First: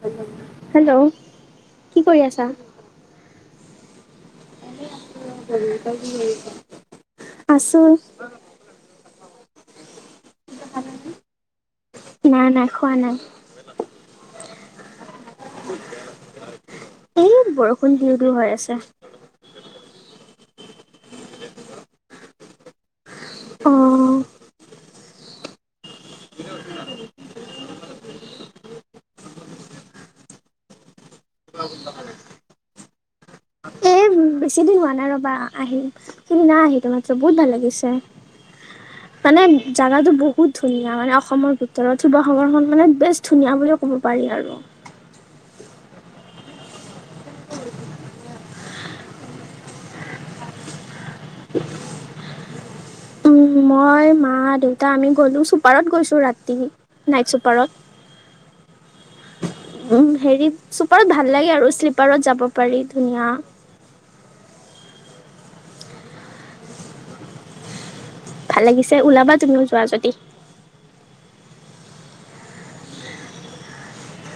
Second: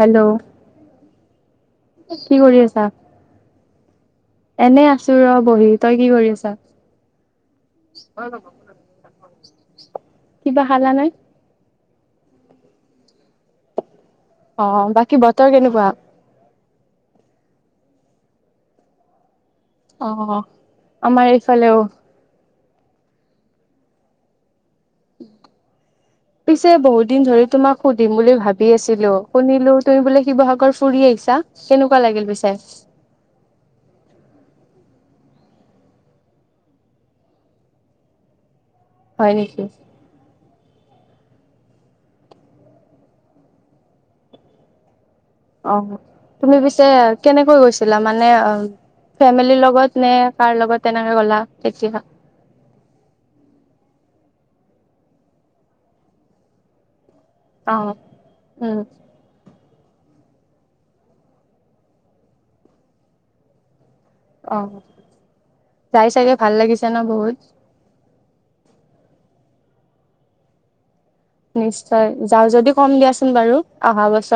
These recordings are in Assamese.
হেল্ল' হেল্ল' কি কৰি আছা এনে আছো ৰ বহি তই কি কৰি আছা আছো [inaudible] কিবা খালা নে নাই নাই খোৱা নাই। অ বাকী বতৰ কেনেকুৱা? এই বৰষুণ দিওঁ দিও হৈ আছে। অ' আমাৰ এইফালে অ' পিছে বহুত দিন ধৰি তোমাক সুধিম বুলি ভাবি আছিলো শুনিলো তুমি বোলে শিৱসাগৰ ফুৰি আহিছা কেনেকুৱা লাগিল পিছে এই বেছি দিন হোৱা নাই ৰবা আহিম খিদিনা নাই আহিলো মাত্ৰ বহুত ভাল লাগিছে হয় মানে নেকি জাগাটো বহুত, ধুনীয়া মানে অসমৰ ভিতৰত শিৱাসৰখন মানে বেছ ধুনীয়া ব বুলি ক'ব পাৰি আৰু অ' তুমি পিছে কেনেকৈ গৈছিলা মানে ফেমিলিৰ লগত নে কাৰ লগত তেনেকে গলা তেতিয়া উম মই মা দেউতা আমি গ'লো চুপাৰত গৈছো ৰাতি নাইট চুপাৰত। অ' উম উম হেৰি চুপাৰত ভাল লাগে আৰু শ্লিপাৰত যাব পাৰি ধুনীয়া অ' যাই চাগে ভাল লাগিছে ন বহুত যোৱাজতি নিশ্চয়! যাওঁ যদি কম দিয়াচোন বাৰু অহা বছ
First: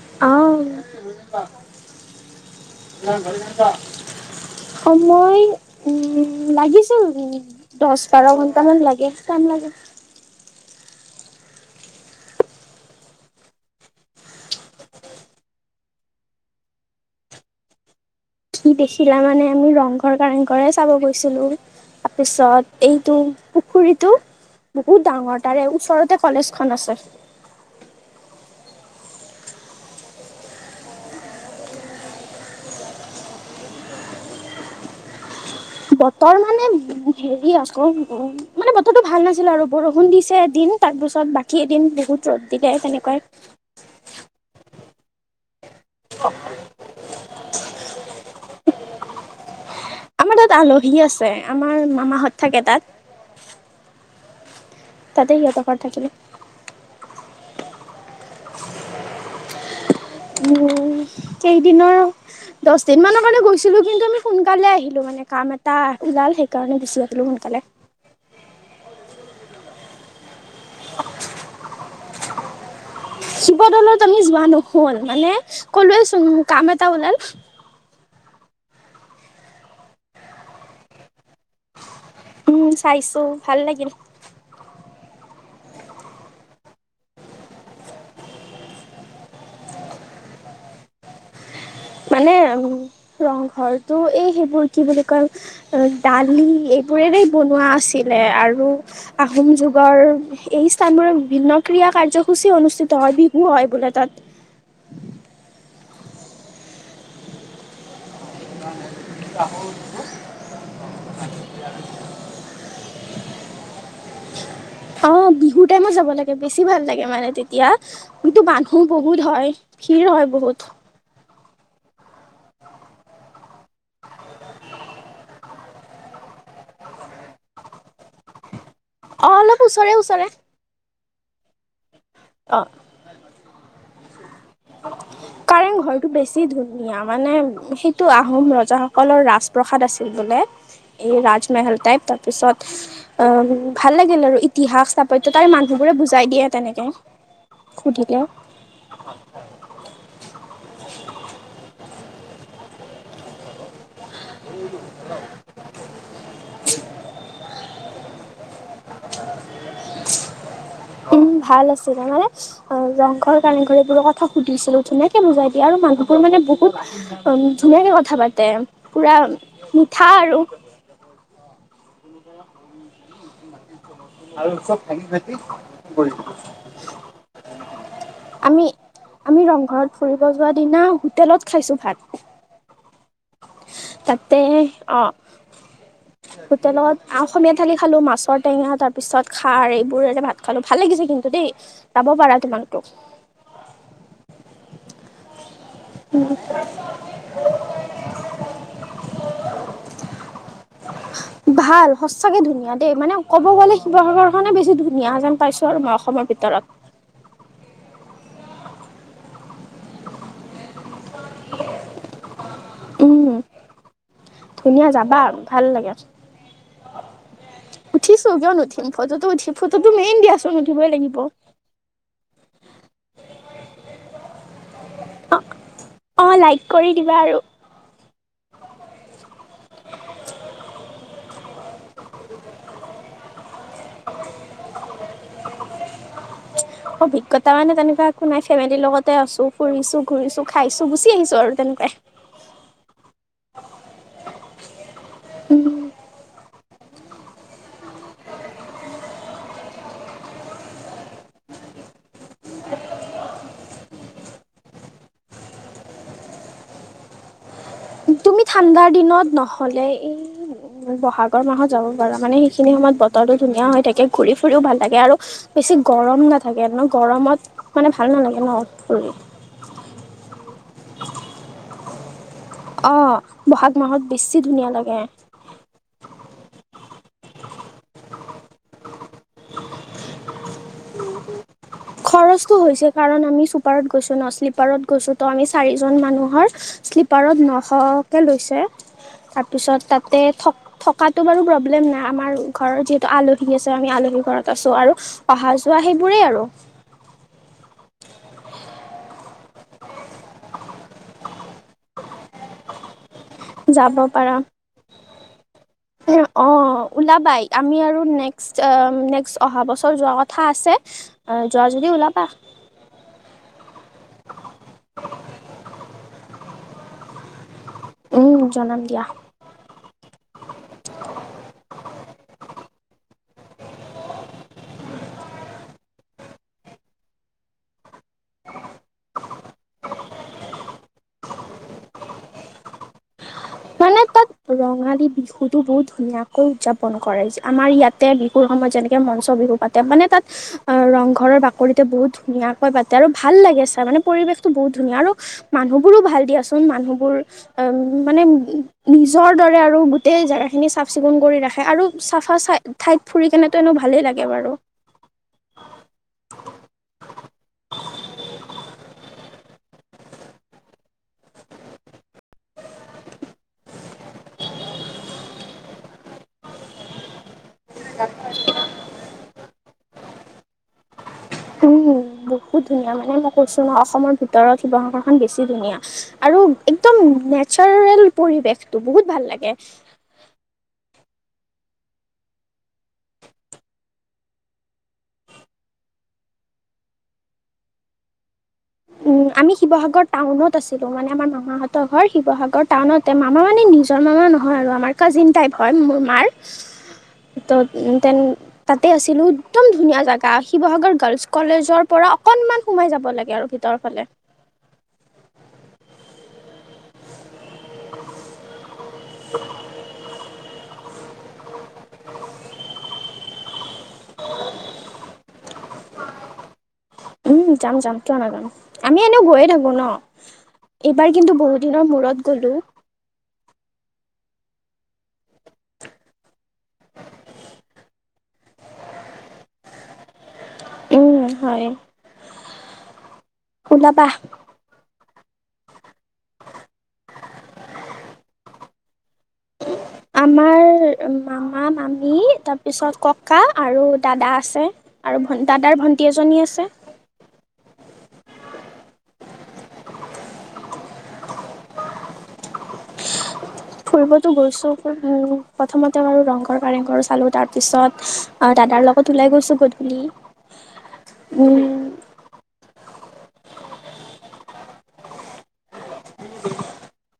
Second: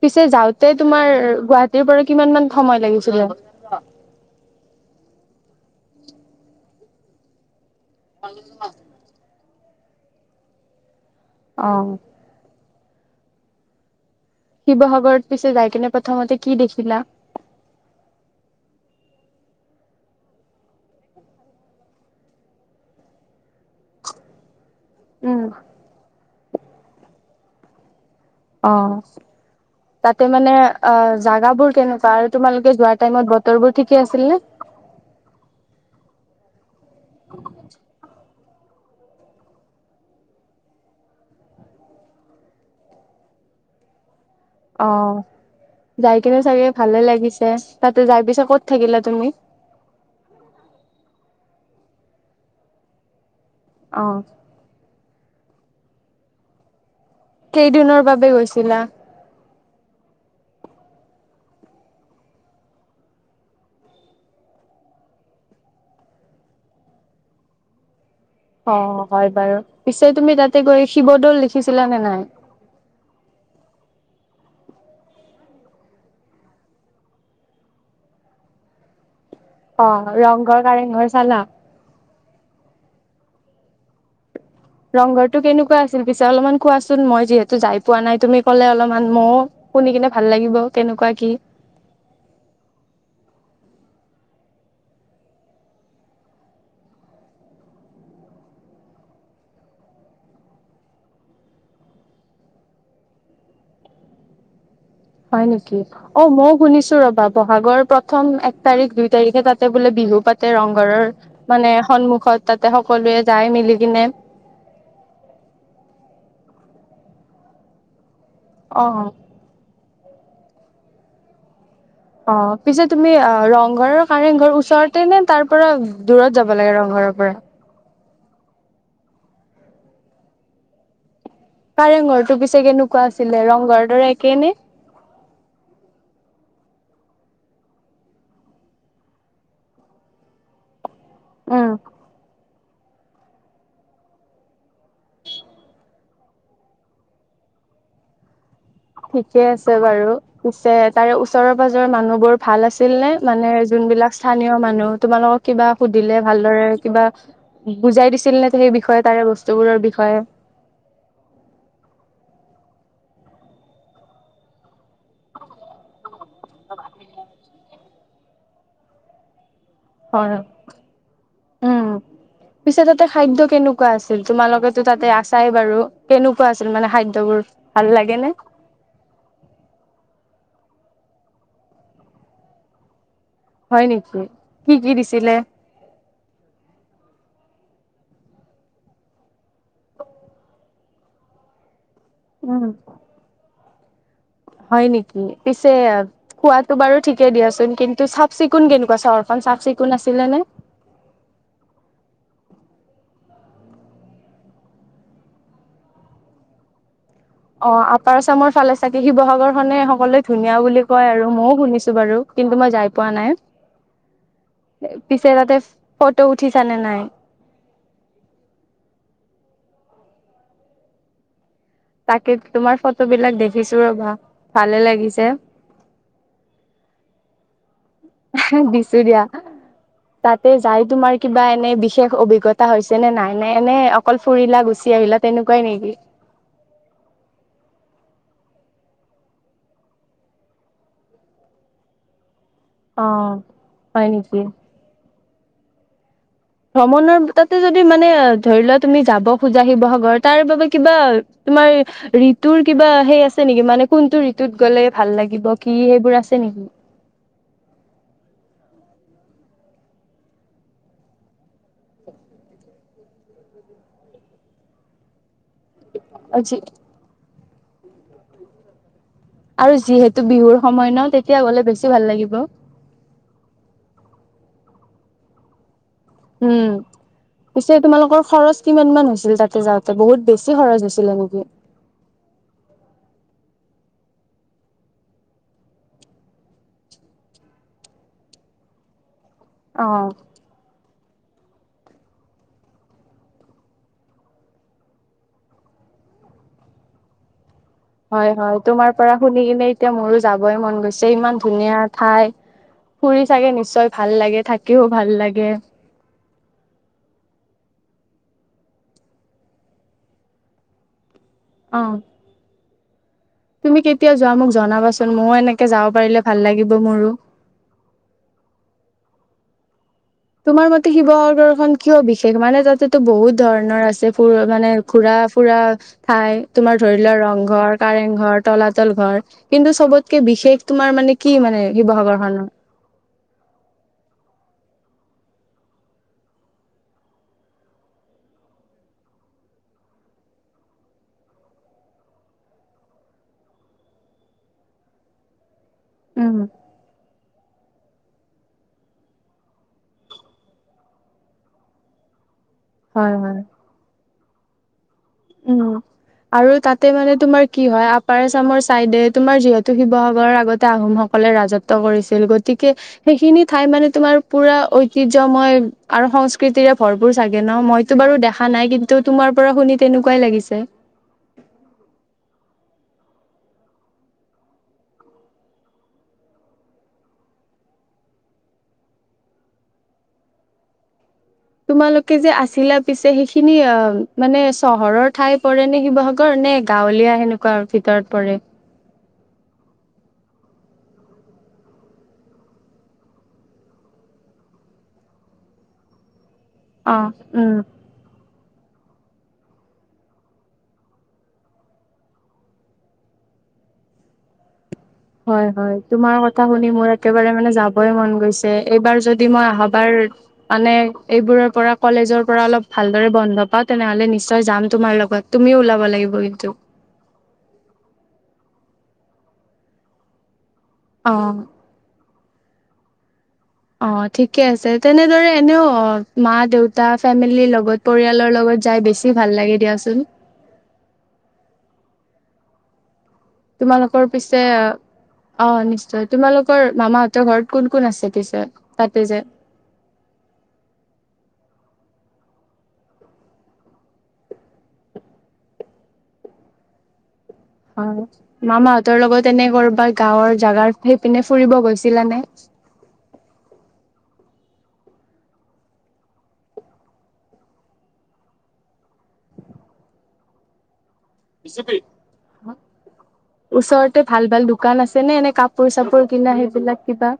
পিছে যাওঁতে অ অ তোমাৰ, ৰ, গুৱাহাটীৰ পৰা কিমানমান সময় লাগিছিলে? ময়, উম, লাগিছিল! উম। দশ, বাৰ ঘণ্টামান লাগে। টাইম লাগে। অহ। শিৱসাগৰত পিছে যাই কেনে প্ৰথমতে কি দেখিলা? কি দেখিলা! মানে আমি ৰংঘৰ, কাৰেংঘৰে চাব গৈছিলো। তাৰপিছত এইটো, পুখুৰীটো বহুত ডাঙৰ। তাৰে ওচৰতে কলেজখন আছে। অ'। তাতে মানে, আ, জাগাবোৰ কেনেকুৱা আৰু তোমালোকে যোৱা টাইমত বতৰবোৰ ঠিকে আছিল নে? বতৰ মানে, উম, হেৰি আকৌ! উম মানে বতৰটো ভাল নাছিলে আৰু বৰষুণ দিছে এদিন। তাৰপিছত বাকী এদিন বহুত ৰ'দ দিলে, তেনেকুৱাই। অ'। যাই কেনে চাগে ভালে লাগিছে। তাতে যাই পিছে ক'ত ক'ত থাকিলা তুমি? আমাৰ তাত আলহী আছে। আমাৰ মামাহঁত থাকে তাত। অ'। তাতেই সিহঁতৰ ঘৰত থাকিলে। কেইদিনৰ বাবে গৈছিলা? উস, কেইদিনৰ! দছদিনমানৰ কাৰণে গৈছিলোঁ, কিন্তু আমি সোনকালে আহিলোঁ মানে কাম এটা ওলাল সেইকাৰণে আহিলোঁ সোনকালে। অ', হয় বাৰু, পিছে তুমি তাত তে গৈ শিৱদৌল লিখিছিলা নে নাই? শিৱদৌলত আমি যোৱা নহ'ল মানে ক'লোৱে চোন কাম এটা ওলাল। অ', ৰংঘৰ, কাৰেংঘৰ চালা? উম, চাইছো ভাল লাগিল। ৰংঘৰটো কেনেকুৱা আছিল পিছে? অলপমান কোৱাচোন মই যিহেতু যায় পোৱা নাই তুমি ক'লে অলপমান ময়ো শুনি কিনে ভাল লাগিব কেনেকুৱা কি। মানে ৰংঘৰটো এই সেইবোৰ কি বুলি কয় দালি এইবোৰেৰেই বনোৱা আছিলে আৰু আহোম যুগৰ এই স্থানবোৰত বিভিন্ন ক্ৰীড়া, কাৰ্যসূচী অনুষ্ঠিত হয়, বিহু হয় বোলে তাত। হয় নেকি, অ' মই শুনিছো ৰ'বা ব'হাগৰ প্ৰথম এক তাৰিখ দুই তাৰিখে তাতে বোলে বিহু পাতে ৰংঘৰৰ, মানে সন্মু খত তাতে সকলোৱে যায় মিলি কিনে। অঁ, বিহু টাইমত যাব লাগে বেছি ভাল লাগে মানে তেতিয়া। কিন্তু মানুহ অ বহুত হয়। ভিৰ হয় বহুত। অঁ, পিছে তুমি আ ৰংঘৰ আৰু কাৰেংঘৰ ওচৰতে নে তাৰ পৰা দূৰত যাব লাগে ৰংঘৰৰ পৰা? অঁ, অলপ ওচৰে ওচৰে। কাৰেংঘৰটো অ পিছে কেনেকুৱা আছিলে ৰংঘৰ ৰে একে নে? কাৰেং ঘৰটো বেছি ধুনীয়া মানে সেইটো আহোম ৰজাসকলৰ ৰাজপ্ৰসাদ আছিল বোলে। এই উম ৰাজমহল টাইপ, তাৰ পিছত অঁ, ভাল লাগিল আৰু ইতিহাস স্থাপত্যটা মানুহবোৰে বুজাই দিয়ে তেনেকে, সুধিলে। ঠিকে আছে বাৰু পিছে তাৰে ওচৰৰ পাজৰৰ মানুহ বোৰ ভাল আছিল নে মানে যোনবিলাক স্থানীয় মানুহ তোমালোকক কিবা সুধিলে ভালদৰে কিবা বুজাই দিছিল নে সেই বিষয়ে তাৰে বস্তু উম ভাল আছিল, মানে অঁ, ৰংঘৰ কাৰেংঘৰ এইবোৰৰ কথা সুধিছিলো ধুনীয়াকে বোজাই দিয়ে আৰু মানুহ বোৰ মানে বহুত, উম, ধুনীয়াকে ক কথা পাতে, পুৰা মিঠা হয় আৰু। উম পিছে তাতে খাদ্য কেনক কুৱা আছিল তোমালোকে তাতে আছাই বাৰু, কেনেকুৱা আছিল মানে খাদ্যবোৰ, ভাল লাগে নে? আমি আমি ৰংঘৰত ফুৰিব যোৱা দিনা হোটেলত খাইছো ভাত। হয় নেকি, তাতে কি কি অ দিছিলে? হোটেলত আ অসমীয়া থালি খালো, মাছৰ টেঙা তাৰ পিছত খাৰ এইবোৰেৰে ভাত খালো, ভাল লাগিছে কিন্তু দেই। যাব পাৰা উম তোমালোকেও। হয় নেকি? পিছে, খোৱাটো বাৰু ঠিকে দিয়াচোন কিন্তু চাফ চিকুণ কেনেকুৱা চহৰখন চাফ চিকুণ আছিলে নে? সিহঁতে মানে ক'ব গ'লে শিৱসাগৰখনে বেছি ধুনীয়া যেন পাইছো আৰু মই অসমৰ ভিতৰত। অঁ, আপাৰ আচামৰ ফালে চাগে শিৱসাগৰ খনে সকলোৱে ধুনীয়া বুলি ক কয় আৰু মইও শুনিছো বাৰু কিন্তু মই যাই পোৱা উম নাই, ধুনীয়া যাবা পিছে তাতে ভাল ফ লাগে ফটো উঠিছ নে নাই? উঠিছো, কিয় নুঠিম, ফটোটো উঠি ফটোটো মেইন দিয়াচোন উঠিবই লাগিব। তাকে তোমাৰ ফটো বিলাক দেখিছো ৰ'বা, ভালে লাগে অ অ লাইক কৰি দিবা আৰু দিছো দিয়া তাতে যাই তোমাৰ কিবা এনে বিশেষ অভিজ্ঞতা হৈছে নে নাই নাই এনে অকল ফুৰিলা গুচি আহিলা তেনেকুৱাই নেকি অভিজ্ঞতা মানে তেনেকুৱা একো নাই ফেমিলিৰ লগতে আছো ফুৰিছো ঘূৰিছো খাইছো গুচি আহিছো আৰু তেনেকুৱাই অ হয় নেকি উম ভ্ৰমণৰ তাতে যদি মানে ধৰি লোৱা তুমি যাব খোজা শিৱসাগৰ তাৰ বাবোবে কিবা তোমাৰ ঋতুৰ কিবা সেই আছে নেকি মানে কোনটো ঋতুত গলে ভাল লাগিব কি সেইবোৰ আছে নেকি তুমি ঠাণ্ডাৰ দিনত নহলে এই বহাগৰ মাহত যাব পাৰা মানে সেইখিনি সময়ত বতৰটোো ধুনীয়া হৈ থাকে ঘুৰি ফুৰিও ভাল লাগে আৰু বেছি গৰম যি নাথাকে ন গৰমত মানে ভাল নালাগে ন ফুল আৰু যিহেতু বিহুৰ সময় ন তেতিয়া গলে বেছি ভাল লাগিব। অৱ বহাগ মাহত বেছি ধুনীয়া লাগে। উম পিছে তোমালোকৰ খৰচ কিমান মান হৈছিল তাতে যাওঁতে বহুত বেছি খৰচ হৈছিলে নেকি? খৰচটো হৈছে কাৰণ আমি চুপাৰত গৈছো ন শ্লিপাৰত গৈছো তু আমি চাৰিজন মানুহৰ শ্লীপাৰত নশকে লৈছে। অ তাৰপিছত তাতে থক থক থকাতো বাৰু প্ৰব্লেম নাই আমাৰ ঘৰত যিহেতু আলহী আছে আমি আলহী ঘৰত আছো আৰু অহা যোৱা সেইবোৰেই আৰু। হয় হয় তোমাৰ পৰা শুনি কিনে এতিয়া মোৰো যাবই মন গৈছে ইমান ধুনীয়া ঠাই। ফুৰি চাগে নিশ্চয় যাব ভাল পাৰা। লাগে থাকিও ভাল লাগে অৱ ওলাবাই আমি আৰু নেক্সট নেক্সট অহা বছৰ যোৱা কথা আছে। এৱ যোৱা যদি অ। ওলাবা। তুমি কেতিয়া যোৱা মোক জনাবাচোন ময়ো এনেকে যাব পাৰিলে ভাল লাগিব মোৰো। উম জনাম দিয়া। তোমাৰ মতে শিৱসাগৰখনন কিয় বিশেষ মানে তাতেতো বহুত ধৰণৰ আছে ফ মানে ঘুৰা ফুৰা ঠাই তোমাৰ ধৰি লোৱা ৰংঘৰ, কাৰেংঘৰ, তলাতল ঘৰ কিন্তু চবতকে বিশেষ তোমাৰ মানে কি মানে শিৱসাগৰ খনৰ? মানে তাত ৰঙালী বিহুতো বহুত ধুনীয়াকৈ উদযাপন কৰে আমাৰ ইয়াতে বিহুৰ সময়ত যেনেকে মঞ্চ বিহু পাতে মানে তাত আহ ৰংঘৰৰ বাকৰিতে বহুত ধুনীয়াকৈ পাতে আৰু ভাল লাগে চাই মানে পৰিৱেশতটো বহুত ধুনীয়া আৰু মানুহবোৰো ভাল উম দিয়াচোন মানুহবোৰ মানে নিজৰ দৰে আৰু গোটেই জেগাখিনি চাফ চিকুণ কৰি ৰাখে আৰু চাফা চাই ঠাইত হয় ফুৰি হয় কেনে তো এনে ভালেই লাগে বাৰু। উম আৰু তাতে মানে তোমাৰ কি হয় আপাৰ আচামৰ চাইডে তোমাৰ যিহেতু শিৱসাগৰৰ আগতে আহোম সকলে ৰাজত্ব কৰিছিল গতিকে সেইখিনি ঠাই মানে তোমাৰ পুৰা ঐতিহ্য ময় আৰু সংস্কৃতিৰে ভৰপুৰ চাগ [unintelligible] মইতো বাৰু দেখা নাই কিন্তু তোমাৰ পৰা শুনিত তেনেকুৱাই লাগিছে উম বহুত ধুনীয়া মানে মই কৈছো ন অসমৰ ভিতৰত শিৱসাগৰখন বেছি ধুনীয়া আৰু একদম নেচাৰেল পৰিৱেশটো বহুত ভাল লাগে তোমালোকে যে আছিলা পিছে সেইখিনি মানে চহৰৰ ঠাই পৰে নে শিৱসাগৰ নে গাঁৱলীয়া সেনেকুৱা ভিতৰত পৰে আমি শিৱসাগৰ টাউনত আছিলোঁ মানে আমাৰ মামাহঁতৰ ঘৰ শিৱসাগৰ টাউনতে মামা মানে নিজৰ মামা নহয় আৰু আমাৰ কাজিন টাইপ হয় মোৰ মাৰ অ উম [unintelligible] তাতে আছিলো একদম ধুনীয়া জাগা শিৱসাগৰ গাৰ্লচ কলেজৰ পৰা অকনমান সোমাই যাব লাগে আৰু ভিত ভিতৰফালে হয় হয় তোমাৰ কথা শুনি মোৰ একেবাৰে মানে যাবই মন গৈছে এইবাৰ যদি মই অহাবাৰ মানে এইবোৰৰ পৰা কলেজৰ পৰা অলপ ভালদৰে বন্ধ পাওঁ তেনেহ'লে নিশ্চয় যাম তোমাৰ লগত তুমিও ওলাব লাগিব কিন্তু। উম, যাম যাম কিয় নাযাম, আমি এনেও গৈয়ে থাকো ন'। এইবাৰ অ কিন্তু বহুত দিনৰ মূৰত গ'লো। অ', ঠিকে আছে, তেনেদৰে এনেও মা দেউতা ফেমিলিৰ লগত পৰিয়ালৰ লগত যায় বেছি ভাল লাগে দিয়াচোন। উম, হয়। তোমালোকৰ ওলাবা পিছে অ', নিশ্চয় তোমালোকৰ মামাহঁতৰ ঘৰত কোন কোন আছে পিছে তাতে যে? আমাৰ মামা, মামী তাৰপিছত ককা আৰু দাদা আছে আৰু দাদাৰ ভণ্টি এজনী আছে। অ', মামাহঁতৰ লগত এনে কৰবা গাঁৱৰ জাগাৰ সেইপিনে ফুৰিব গৈছিলা নে? ফুৰিবটো গৈছোঁ, উম, প্ৰথমতে আৰু ৰংঘৰ কাৰেংঘৰ চালোঁ তাৰপিছত দাদাৰ লগত ওলাই গৈছোঁ গধূলি। [unintelligible] উম ওচৰতে ভাল, ভাল দোকান আছে নে এনে কাপোৰ চাপোৰ কিনা সেইবিলাক কিবা?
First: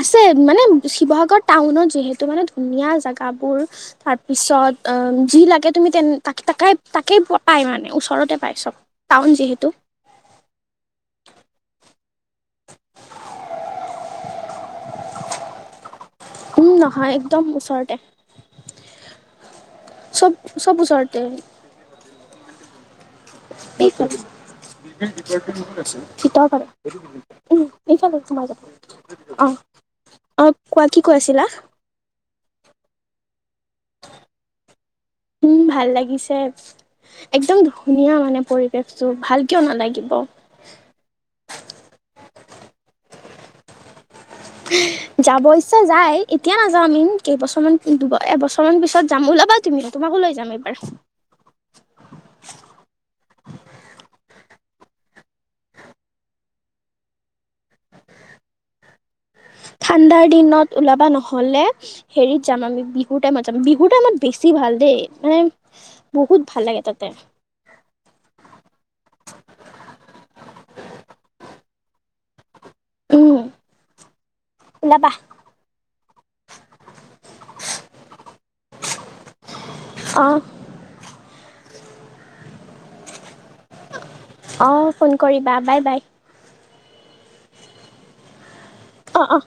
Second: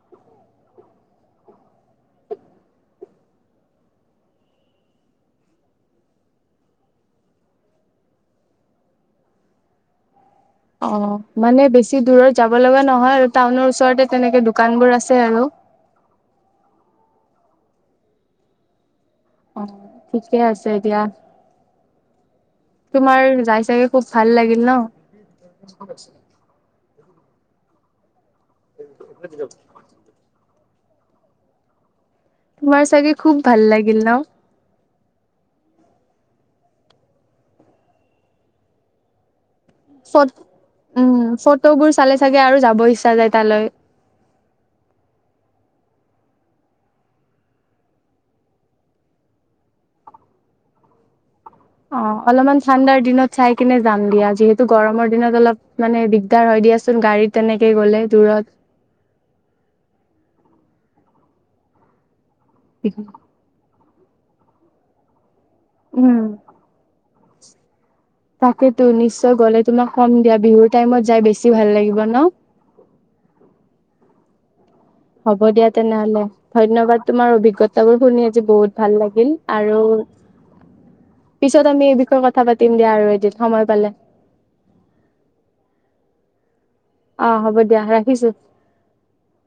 আছে মানে [unintelligible] টাউনত যিহেতু মানে ধুনীয়া জেগাবোৰ তাৰপিছত অ', যি লাগে তুমি তাকে তাকে তাকেই পাই মানে ওচৰতে পাই চব টাউন যিহেতু। অ' মানে বেছি দূৰত যাব লগা নহয় আৰু টাউনৰ ওচৰতে তেনেকে দোকান বোৰ আছে আৰু উম নহয় একদম ওচৰতে, আহ চব ঠিকে আছে চব দিয়া। ওচৰতে তোমাৰ, যাই [unintelligible] চাগে খুব এইফালে ভাল লাগিল ন? অ' অ' কোৱা কি কৈ আছিলা। তোমাৰ চাগে খুউব, ভাল লাগিল ন উম ভাল লাগিছে একদম ধুনীয়া মানে পৰিৱেশ টো ভাল কিয় নালাগিব ফ উম ফটোবোৰ চালে চাগে আৰু যাব ইচ্ছা যায় তালৈ যাব ইচ্ছা যাই এতিয়া নাযাওঁ আমি কেইবছৰমান এবছৰ মান পিছত যাম ওলাবা তুমি তোমাকো লৈ যাম এইবাৰ, অ' অলপমান ঠাণ্ডাৰ দিনত চাই কিনে যাম দিয়া যিহেতু গৰমৰ দিনত অলপ মানে দিগদাৰ হয় দিয়াচোন গাড়ীত তেনেকে গলে দূৰত ঠাণ্ডাৰ দিনত ওলাবা নহলে, হেৰিত যাম আমি বিহুৰ টাইমত যাম বি- -হুৰ টাইমত বেছি ভাল দেই মানে উম বহুত ভাল লাগে তাতে, তাকেতো নিশ্চয় গ'লে তোমাক কম দিয়া বিহুৰ টাইমত যাই বেছি ভাল লাগিব। ব ন [unintelligible] উম [inaudible] হ'ব দিয়া তেনেহলে ধন্যবাদ তোমাৰ অভিজ্ঞতা তাৱৰ শু নি আজি বসুত ভাল লাগিল আৰু অঁ পিছত আমি এই বিষয়ে কথা পাতিম দিয়া আৰু এদিন সময় পালে অ ফোন কৰিবা বাই বাই অ হ'ব দিয়া ৰাখিছো অ অ